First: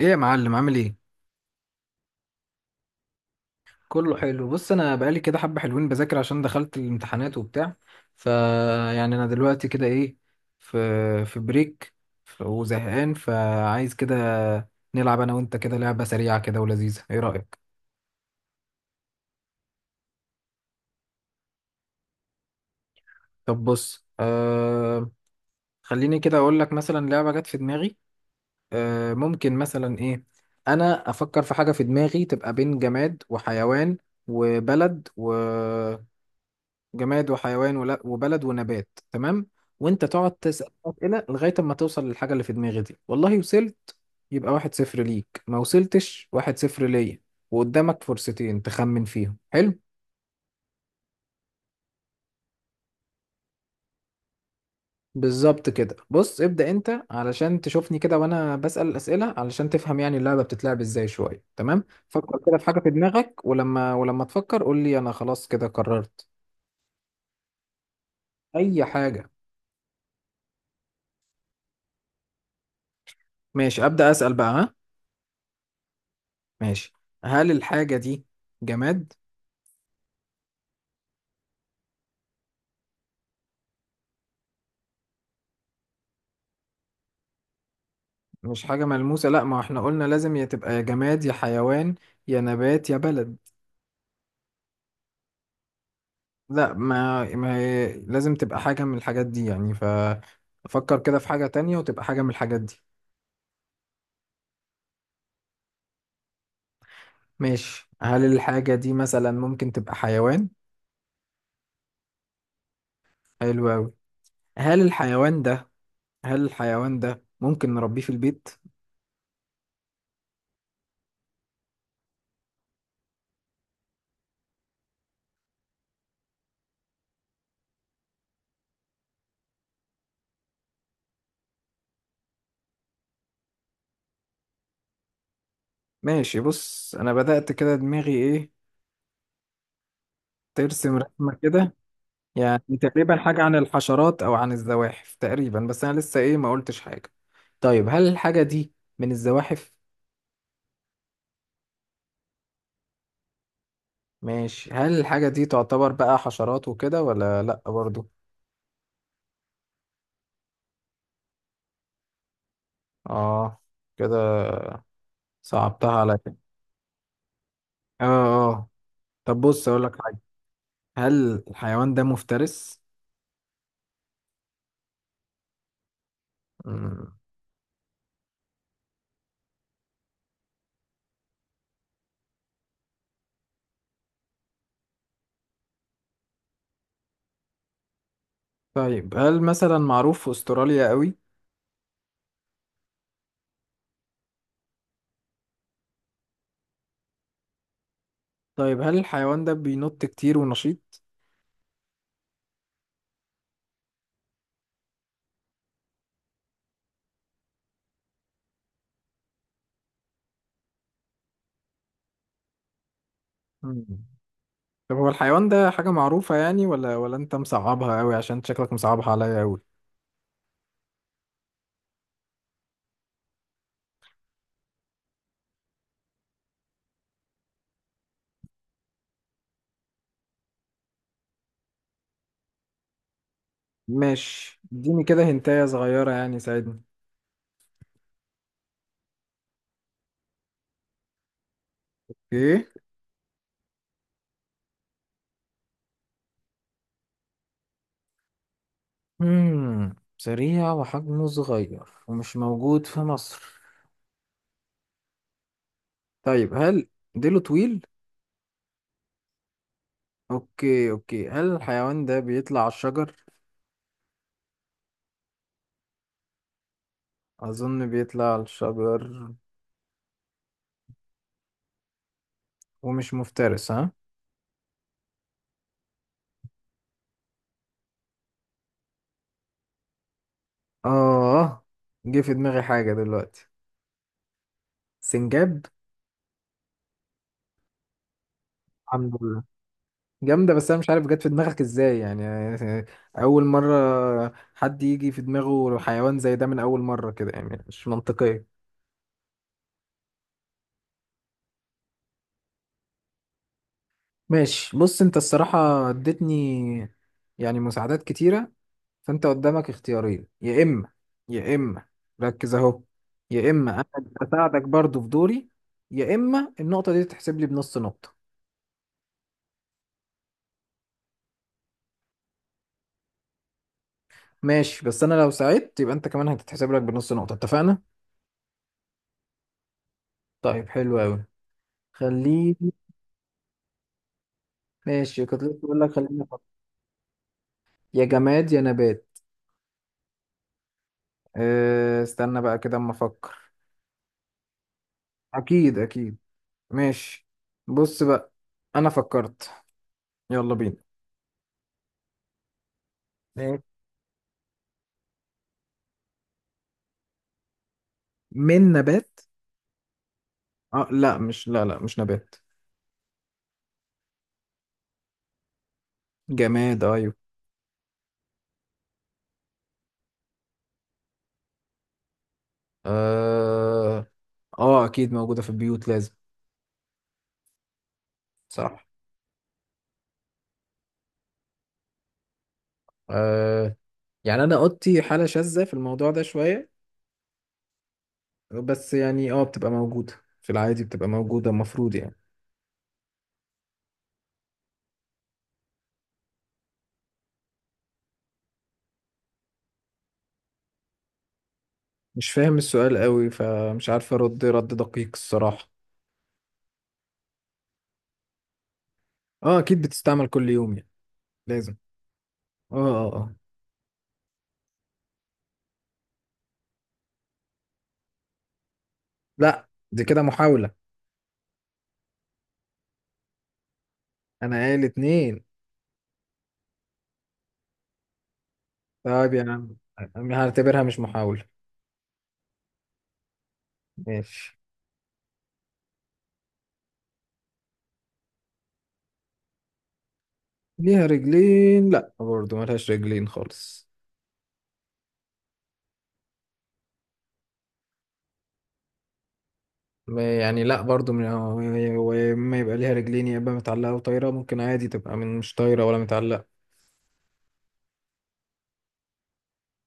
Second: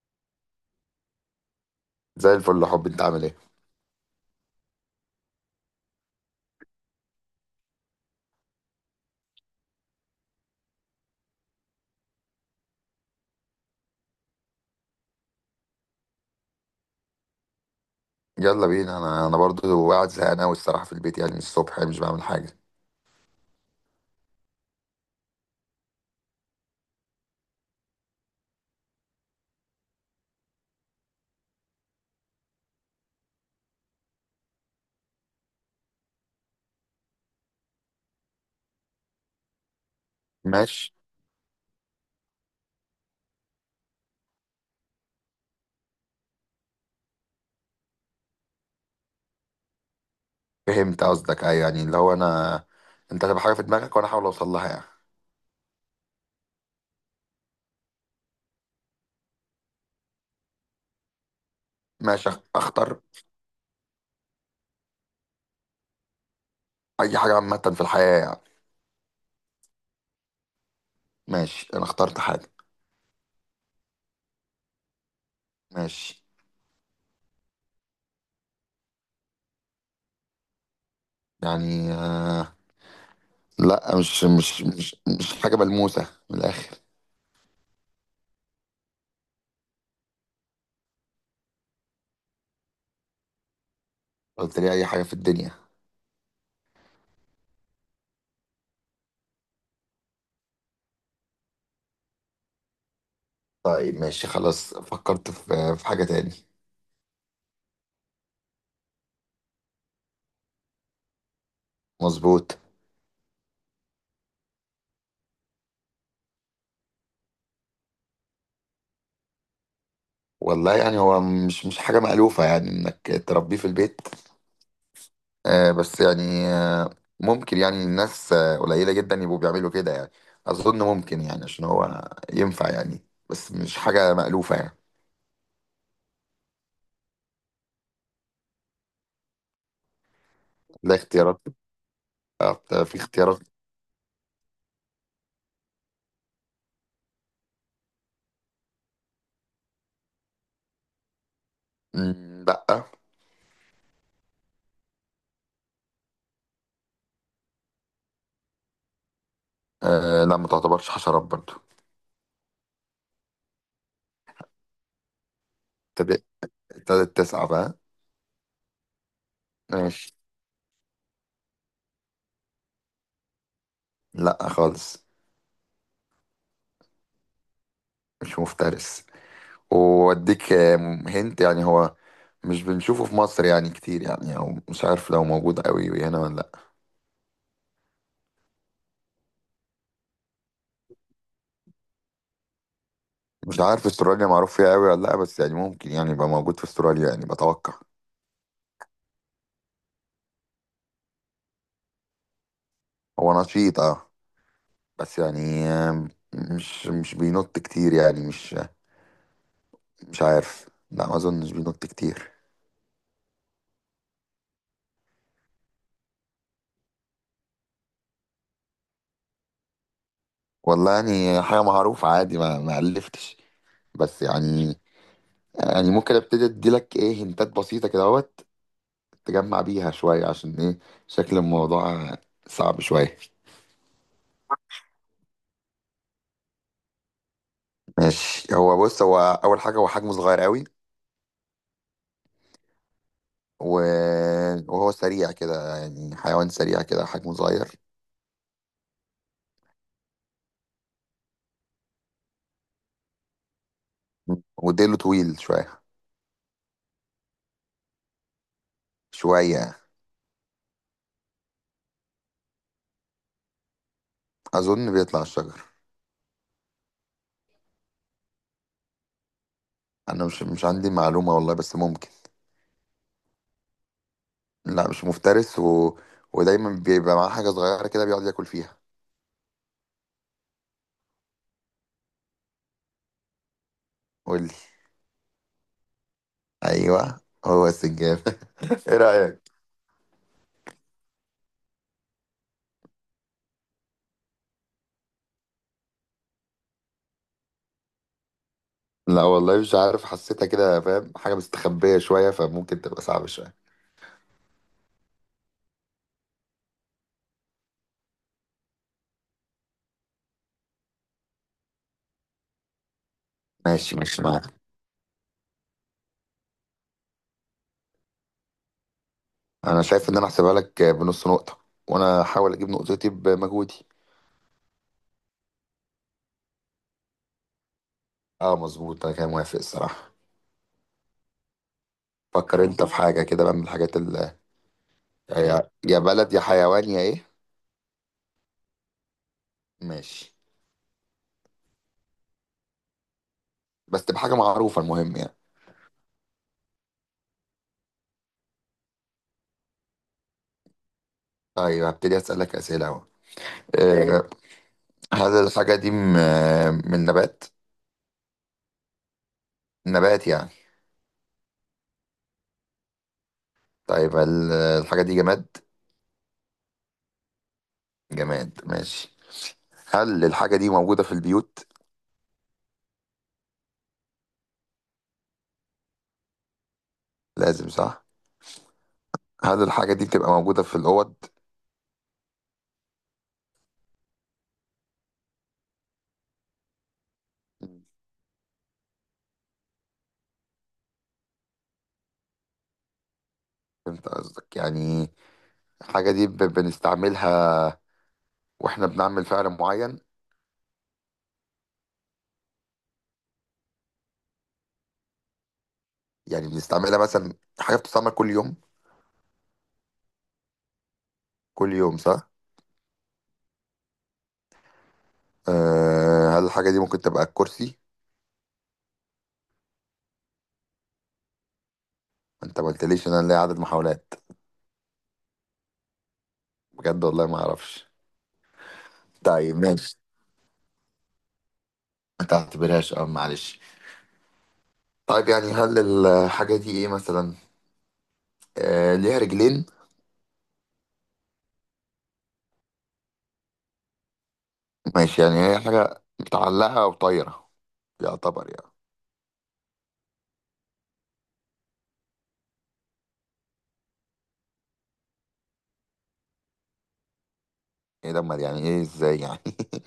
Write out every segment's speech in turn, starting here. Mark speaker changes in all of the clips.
Speaker 1: ايه يا معلم، عامل ايه؟
Speaker 2: زي الفل يا حبي، انت عامل ايه؟
Speaker 1: كله حلو. بص انا بقالي كده حبه حلوين بذاكر عشان دخلت الامتحانات وبتاع. ف يعني انا دلوقتي كده ايه، في في بريك وزهقان، فعايز كده نلعب انا وانت كده لعبه سريعه كده ولذيذه. ايه رايك؟
Speaker 2: يلا بينا. انا برضو قاعد زهقان قوي الصراحه في البيت، يعني من الصبح يعني مش بعمل حاجه.
Speaker 1: طب بص، آه، خليني كده اقول لك مثلا لعبه جت في دماغي. آه، ممكن مثلا ايه، انا افكر في حاجه في دماغي تبقى بين جماد وحيوان وبلد. جماد وحيوان وبلد ونبات، تمام؟ وانت تقعد تسأل
Speaker 2: ماشي.
Speaker 1: أسئلة لغاية اما توصل للحاجة اللي في دماغي دي. والله وصلت يبقى واحد صفر ليك، ما وصلتش واحد صفر ليا. وقدامك فرصتين تخمن فيهم. حلو.
Speaker 2: فهمت قصدك، ايوه، يعني اللي هو انا، انت هتبقى حاجه في دماغك وانا احاول اوصل لها يعني.
Speaker 1: بالظبط كده. بص ابدأ انت علشان تشوفني كده وانا بسأل الأسئلة، علشان تفهم يعني اللعبة بتتلعب ازاي شوية. تمام؟
Speaker 2: ماشي.
Speaker 1: فكر كده في حاجة في
Speaker 2: اختار.
Speaker 1: دماغك، ولما تفكر قول لي انا خلاص كده قررت.
Speaker 2: اي حاجه عامه في الحياه يعني؟
Speaker 1: اي حاجة.
Speaker 2: ماشي، انا اخترت حاجه.
Speaker 1: ماشي، أبدأ أسأل بقى. ها؟
Speaker 2: ماشي.
Speaker 1: ماشي. هل الحاجة دي جماد؟
Speaker 2: يعني لا، مش حاجه ملموسه من الاخر.
Speaker 1: مش حاجة ملموسة؟ لا، ما احنا قلنا لازم يا تبقى يا جماد يا حيوان يا نبات يا بلد.
Speaker 2: قلت لي اي حاجه في الدنيا.
Speaker 1: لا، ما هي لازم تبقى حاجة من الحاجات دي يعني. ففكر كده في حاجة تانية وتبقى حاجة من الحاجات دي.
Speaker 2: طيب ماشي، خلاص فكرت في حاجه تاني.
Speaker 1: ماشي. هل الحاجة دي مثلا ممكن تبقى حيوان؟
Speaker 2: مظبوط.
Speaker 1: حلو أوي. هل الحيوان ده، هل الحيوان ده ممكن نربيه في البيت؟
Speaker 2: والله يعني هو مش حاجة مألوفة يعني إنك تربيه في البيت. بس يعني ممكن يعني الناس قليلة جدا يبقوا بيعملوا كده يعني. أظن ممكن يعني عشان هو ينفع يعني، بس مش حاجة مألوفة يعني.
Speaker 1: ماشي. بص أنا بدأت كده دماغي إيه،
Speaker 2: لا،
Speaker 1: ترسم رسمة
Speaker 2: اختيارات.
Speaker 1: كده. يعني
Speaker 2: آه، في
Speaker 1: تقريبا
Speaker 2: اختيارات.
Speaker 1: حاجة عن الحشرات أو عن الزواحف تقريبا، بس أنا لسه إيه ما قلتش حاجة. طيب هل الحاجة دي من الزواحف؟
Speaker 2: مم، لأ.
Speaker 1: ماشي. هل الحاجة دي تعتبر بقى حشرات وكده ولا لأ برضو؟
Speaker 2: آه، لا، ما تعتبرش حشرات برضو.
Speaker 1: آه، كده صعبتها عليا.
Speaker 2: ابتدت ابتدت تسعى بقى.
Speaker 1: آه آه. طب بص أقول لك
Speaker 2: ماشي.
Speaker 1: حاجة. هل الحيوان ده مفترس؟
Speaker 2: لأ خالص،
Speaker 1: مم.
Speaker 2: مش مفترس. وأديك هنت يعني، هو مش بنشوفه في مصر يعني كتير يعني، أو مش عارف لو موجود قوي هنا ولا.
Speaker 1: طيب هل مثلا معروف في أستراليا قوي؟
Speaker 2: مش عارف استراليا معروف فيها قوي ولا لا، بس يعني ممكن يعني يبقى موجود في استراليا يعني بتوقع.
Speaker 1: طيب هل الحيوان ده بينط كتير ونشيط؟
Speaker 2: هو نشيط اه، بس يعني مش بينط كتير يعني، مش عارف، لا، ما اظنش بينط كتير.
Speaker 1: مم. طب هو الحيوان ده حاجة معروفة يعني، ولا انت مصعبها قوي؟ عشان شكلك مصعبها عليا قوي.
Speaker 2: والله يعني حاجة معروفة عادي، ما ألفتش. بس يعني ممكن ابتدي اديلك ايه هنتات بسيطة كده اهوت تجمع بيها شوية عشان ايه، شكل الموضوع صعب شوية.
Speaker 1: ماشي، اديني كده هنتاية صغيرة يعني ساعدني.
Speaker 2: ماشي، هو بص، هو أول حاجة هو حجمه صغير قوي
Speaker 1: ايه؟
Speaker 2: و... وهو سريع كده يعني، حيوان سريع كده حجمه صغير،
Speaker 1: مم. سريع وحجمه صغير ومش موجود في مصر.
Speaker 2: وديله طويل شوية،
Speaker 1: طيب هل، ديله طويل؟
Speaker 2: شوية.
Speaker 1: اوكي اوكي. هل الحيوان ده بيطلع على الشجر؟
Speaker 2: أظن بيطلع الشجر.
Speaker 1: اظن بيطلع على الشجر.
Speaker 2: أنا مش عندي معلومة والله، بس ممكن.
Speaker 1: ومش مفترس؟ ها؟
Speaker 2: لا، مش مفترس، ودايما بيبقى معاه حاجة صغيرة كده بيقعد ياكل فيها.
Speaker 1: اه، جه في دماغي حاجة دلوقتي.
Speaker 2: قولي.
Speaker 1: سنجاب.
Speaker 2: أيوه، هو السنجاب إيه
Speaker 1: الحمد لله.
Speaker 2: رأيك؟
Speaker 1: جامدة، بس أنا مش عارف جت في دماغك إزاي يعني. أول مرة حد يجي في دماغه حيوان زي ده من أول مرة كده، يعني مش منطقية.
Speaker 2: لا والله مش عارف، حسيتها كده، فاهم حاجة مستخبية شوية فممكن تبقى صعبة شوية.
Speaker 1: ماشي. بص أنت الصراحة اديتني يعني مساعدات كتيرة. فأنت قدامك اختيارين، يا إما، يا إما، ركز أهو، يا إما أنا
Speaker 2: ماشي، ماشي معاك.
Speaker 1: أساعدك برضو في دوري، يا إما النقطة دي تتحسب لي بنص نقطة.
Speaker 2: أنا شايف إن أنا أحسبها لك بنص نقطة، وأنا هحاول أجيب نقطتي بمجهودي.
Speaker 1: ماشي، بس أنا لو ساعدت يبقى أنت كمان هتتحسب لك بنص نقطة، اتفقنا؟
Speaker 2: اه مظبوط، انا كان موافق الصراحه.
Speaker 1: طيب حلو أوي.
Speaker 2: فكر
Speaker 1: خليني.
Speaker 2: انت في خلصان حاجه كده بقى من الحاجات اللي
Speaker 1: ماشي، كنت لسه
Speaker 2: يا
Speaker 1: بقول لك
Speaker 2: يا
Speaker 1: خليني
Speaker 2: بلد يا
Speaker 1: أفكر.
Speaker 2: حيوان يا ايه.
Speaker 1: يا جماد يا نبات.
Speaker 2: ماشي،
Speaker 1: أه، استنى بقى كده اما افكر.
Speaker 2: بس تبقى حاجه معروفه المهم يعني.
Speaker 1: اكيد اكيد. ماشي. بص بقى، انا فكرت، يلا بينا.
Speaker 2: طيب، هبتدي اسالك اسئله اهو.
Speaker 1: ماشي.
Speaker 2: آه، هل الحاجه دي من نبات؟
Speaker 1: من نبات؟
Speaker 2: نبات يعني؟
Speaker 1: اه لا، مش لا لا مش نبات.
Speaker 2: طيب، هل الحاجه دي جماد؟
Speaker 1: جماد، ايوه.
Speaker 2: جماد، ماشي. هل الحاجه دي موجوده في البيوت؟
Speaker 1: اه، اه اكيد موجودة في البيوت، لازم.
Speaker 2: لازم صح.
Speaker 1: صح.
Speaker 2: هل الحاجه دي بتبقى موجوده في الاوض؟
Speaker 1: آه، يعني انا اوضتي حالة شاذة في الموضوع ده شوية، بس يعني اه بتبقى موجودة. في العادي بتبقى موجودة المفروض يعني.
Speaker 2: فهمت قصدك، يعني الحاجه دي بنستعملها واحنا بنعمل فعل معين؟
Speaker 1: مش فاهم السؤال قوي، فمش عارف ارد رد دقيق الصراحة.
Speaker 2: يعني بنستعملها مثلا، حاجة بتستعمل كل يوم؟
Speaker 1: اه اكيد بتستعمل كل يوم يعني،
Speaker 2: كل
Speaker 1: لازم.
Speaker 2: يوم صح؟
Speaker 1: اه اه اه.
Speaker 2: أه، هل الحاجة دي ممكن تبقى الكرسي؟
Speaker 1: لا، دي كده محاولة.
Speaker 2: انت ما قلتليش ان انا ليا عدد محاولات.
Speaker 1: انا قايل اتنين.
Speaker 2: بجد والله ما اعرفش.
Speaker 1: طيب يا
Speaker 2: طيب
Speaker 1: عم،
Speaker 2: ماشي.
Speaker 1: أنا هعتبرها مش محاولة.
Speaker 2: ما تعتبرهاش، معلش.
Speaker 1: ماشي.
Speaker 2: طيب يعني، هل الحاجة دي ايه مثلا؟ أه، ليها رجلين؟
Speaker 1: ليها رجلين؟ لا برضو، ملهاش رجلين خالص.
Speaker 2: ماشي، يعني هي حاجة متعلقة او طايرة يعتبر يعني.
Speaker 1: ما- يعني لا برضو، وما يبقى ليها رجلين يا اما متعلقة وطايرة، ممكن عادي تبقى من مش طايرة ولا متعلقة.
Speaker 2: ايه ده، أمال يعني ايه؟ ازاي يعني؟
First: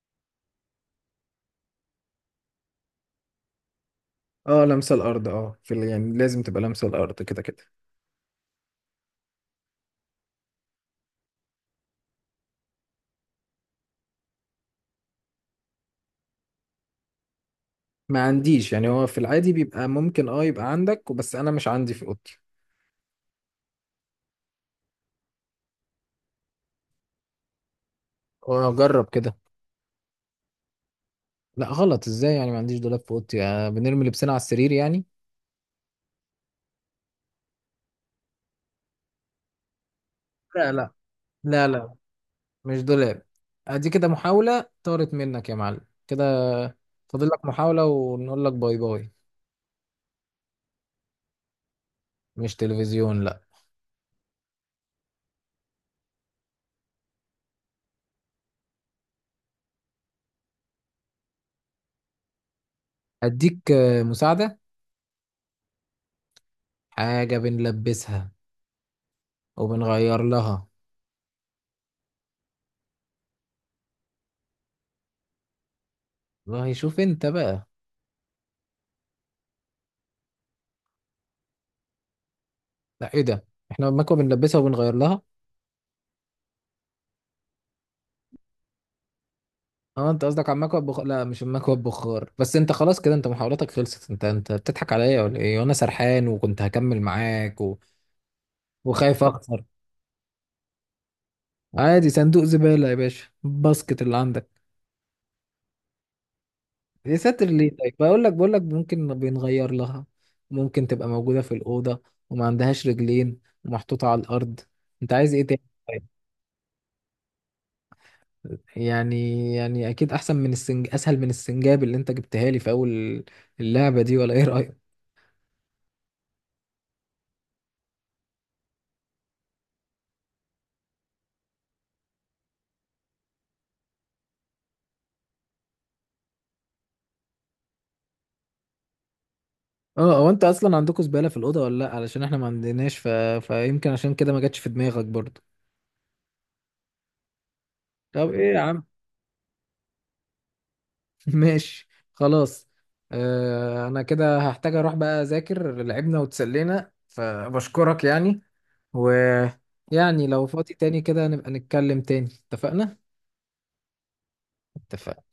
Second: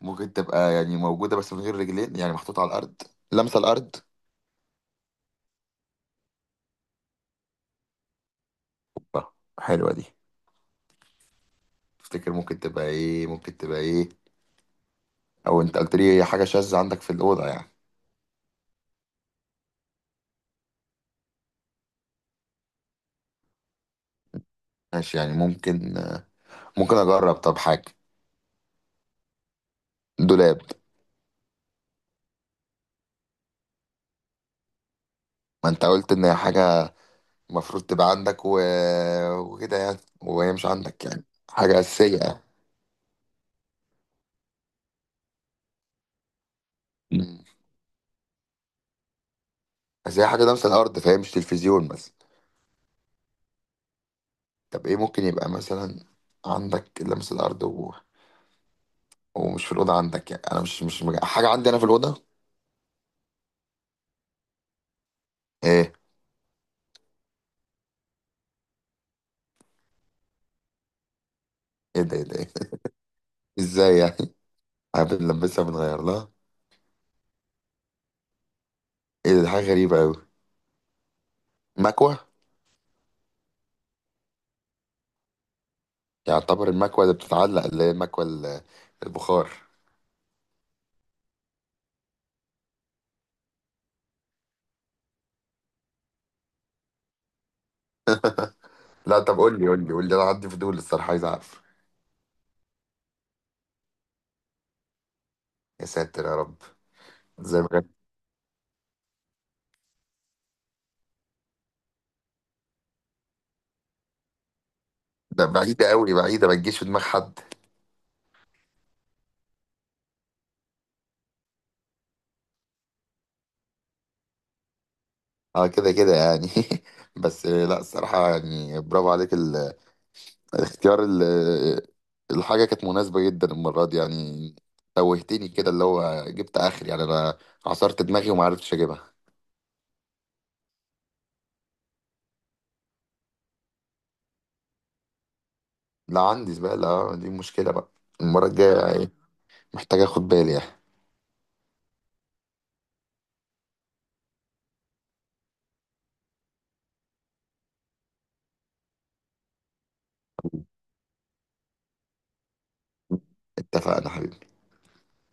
Speaker 2: ممكن تبقى يعني موجودة بس من غير رجلين، يعني محطوطة على الأرض، لمسة الأرض.
Speaker 1: اه، لامسة الارض، اه، في يعني لازم تبقى لامسة الارض كده كده.
Speaker 2: آه، حلوة دي. تفتكر ممكن تبقى ايه، ممكن تبقى ايه؟ او انت قلت لي هي حاجه شاذه عندك في الاوضه يعني.
Speaker 1: ما عنديش يعني، هو في العادي بيبقى ممكن اه يبقى عندك، بس انا مش عندي في اوضتي.
Speaker 2: ماشي، يعني ممكن، ممكن اجرب، طب حاجه.
Speaker 1: واجرب كده.
Speaker 2: دولاب.
Speaker 1: لا غلط، ازاي يعني؟ ما عنديش دولاب في اوضتي، آه، بنرمي لبسنا على السرير يعني.
Speaker 2: ما انت قلت ان هي حاجه المفروض تبقى عندك وكده يعني، وهي مش
Speaker 1: لا،
Speaker 2: عندك يعني
Speaker 1: لا
Speaker 2: حاجه
Speaker 1: لا
Speaker 2: اساسيه يعني.
Speaker 1: مش دولاب. ادي كده محاولة طارت منك يا معلم كده. فاضل لك
Speaker 2: مم.
Speaker 1: محاولة ونقول لك باي باي.
Speaker 2: بس هي حاجه لمس الارض، فهي مش تلفزيون مثلا.
Speaker 1: مش تلفزيون، لا.
Speaker 2: طب ايه ممكن يبقى مثلا؟ عندك لمس الارض ومش في الاوضه عندك، يعني انا مش حاجه عندي انا في الاوضه.
Speaker 1: اديك آه، مساعدة.
Speaker 2: ايه؟
Speaker 1: حاجة بنلبسها وبنغير لها.
Speaker 2: ايه ده، ايه ده، إيه ده؟ ازاي يعني؟ عارف نلبسها بنغير لها؟
Speaker 1: والله شوف انت بقى.
Speaker 2: ايه ده، دي حاجه غريبه قوي. مكوه.
Speaker 1: لا، ايه ده، احنا المكوة بنلبسها وبنغير لها؟
Speaker 2: يعتبر المكوة اللي بتتعلق، اللي هي المكوة البخار.
Speaker 1: اه انت قصدك على المكوى بخ-، لا مش المكوى بخار. بس انت خلاص كده، انت محاولاتك خلصت. انت بتضحك عليا ولا ايه؟ وانا سرحان وكنت هكمل معاك
Speaker 2: لا،
Speaker 1: وخايف
Speaker 2: طب قول
Speaker 1: اخسر.
Speaker 2: لي قول لي قول لي، انا عندي فضول الصراحة عايز اعرف.
Speaker 1: عادي، صندوق زبالة يا باشا، باسكت اللي عندك.
Speaker 2: يا ساتر يا رب.
Speaker 1: يا ساتر
Speaker 2: زي ما
Speaker 1: ليه؟
Speaker 2: كان-
Speaker 1: طيب بقول لك، ممكن بنغير لها، ممكن تبقى موجودة في الأوضة وما عندهاش رجلين ومحطوطة على الأرض. انت عايز ايه
Speaker 2: ده
Speaker 1: تاني؟
Speaker 2: بعيدة
Speaker 1: طيب،
Speaker 2: قوي، بعيدة، ما تجيش في دماغ حد.
Speaker 1: يعني، يعني اكيد احسن من السنج، اسهل من السنجاب اللي انت جبتها لي في اول اللعبة دي، ولا ايه رأيك؟
Speaker 2: اه كده كده يعني بس لا، الصراحة يعني برافو عليك الاختيار الحاجة كانت مناسبة جدا المرة دي يعني. توهتني كده، اللي هو جبت اخر يعني انا عصرت دماغي وما عرفتش اجيبها.
Speaker 1: اه، هو انت اصلا عندكم زبالة في الأوضة ولا لا؟ علشان احنا ما عندناش، ف-، فيمكن عشان كده ما جاتش في دماغك برضه.
Speaker 2: لا، عندي زبالة، دي مشكلة بقى
Speaker 1: طب
Speaker 2: المرة
Speaker 1: ايه يا
Speaker 2: الجاية
Speaker 1: عم.
Speaker 2: يعني، محتاج اخد بالي يعني.
Speaker 1: ماشي. خلاص. آه انا كده هحتاج اروح بقى اذاكر، لعبنا وتسلينا فبشكرك يعني. ويعني لو فاضي تاني كده نبقى نتكلم تاني، اتفقنا؟
Speaker 2: اتفقنا حبيبي.
Speaker 1: اتفقنا.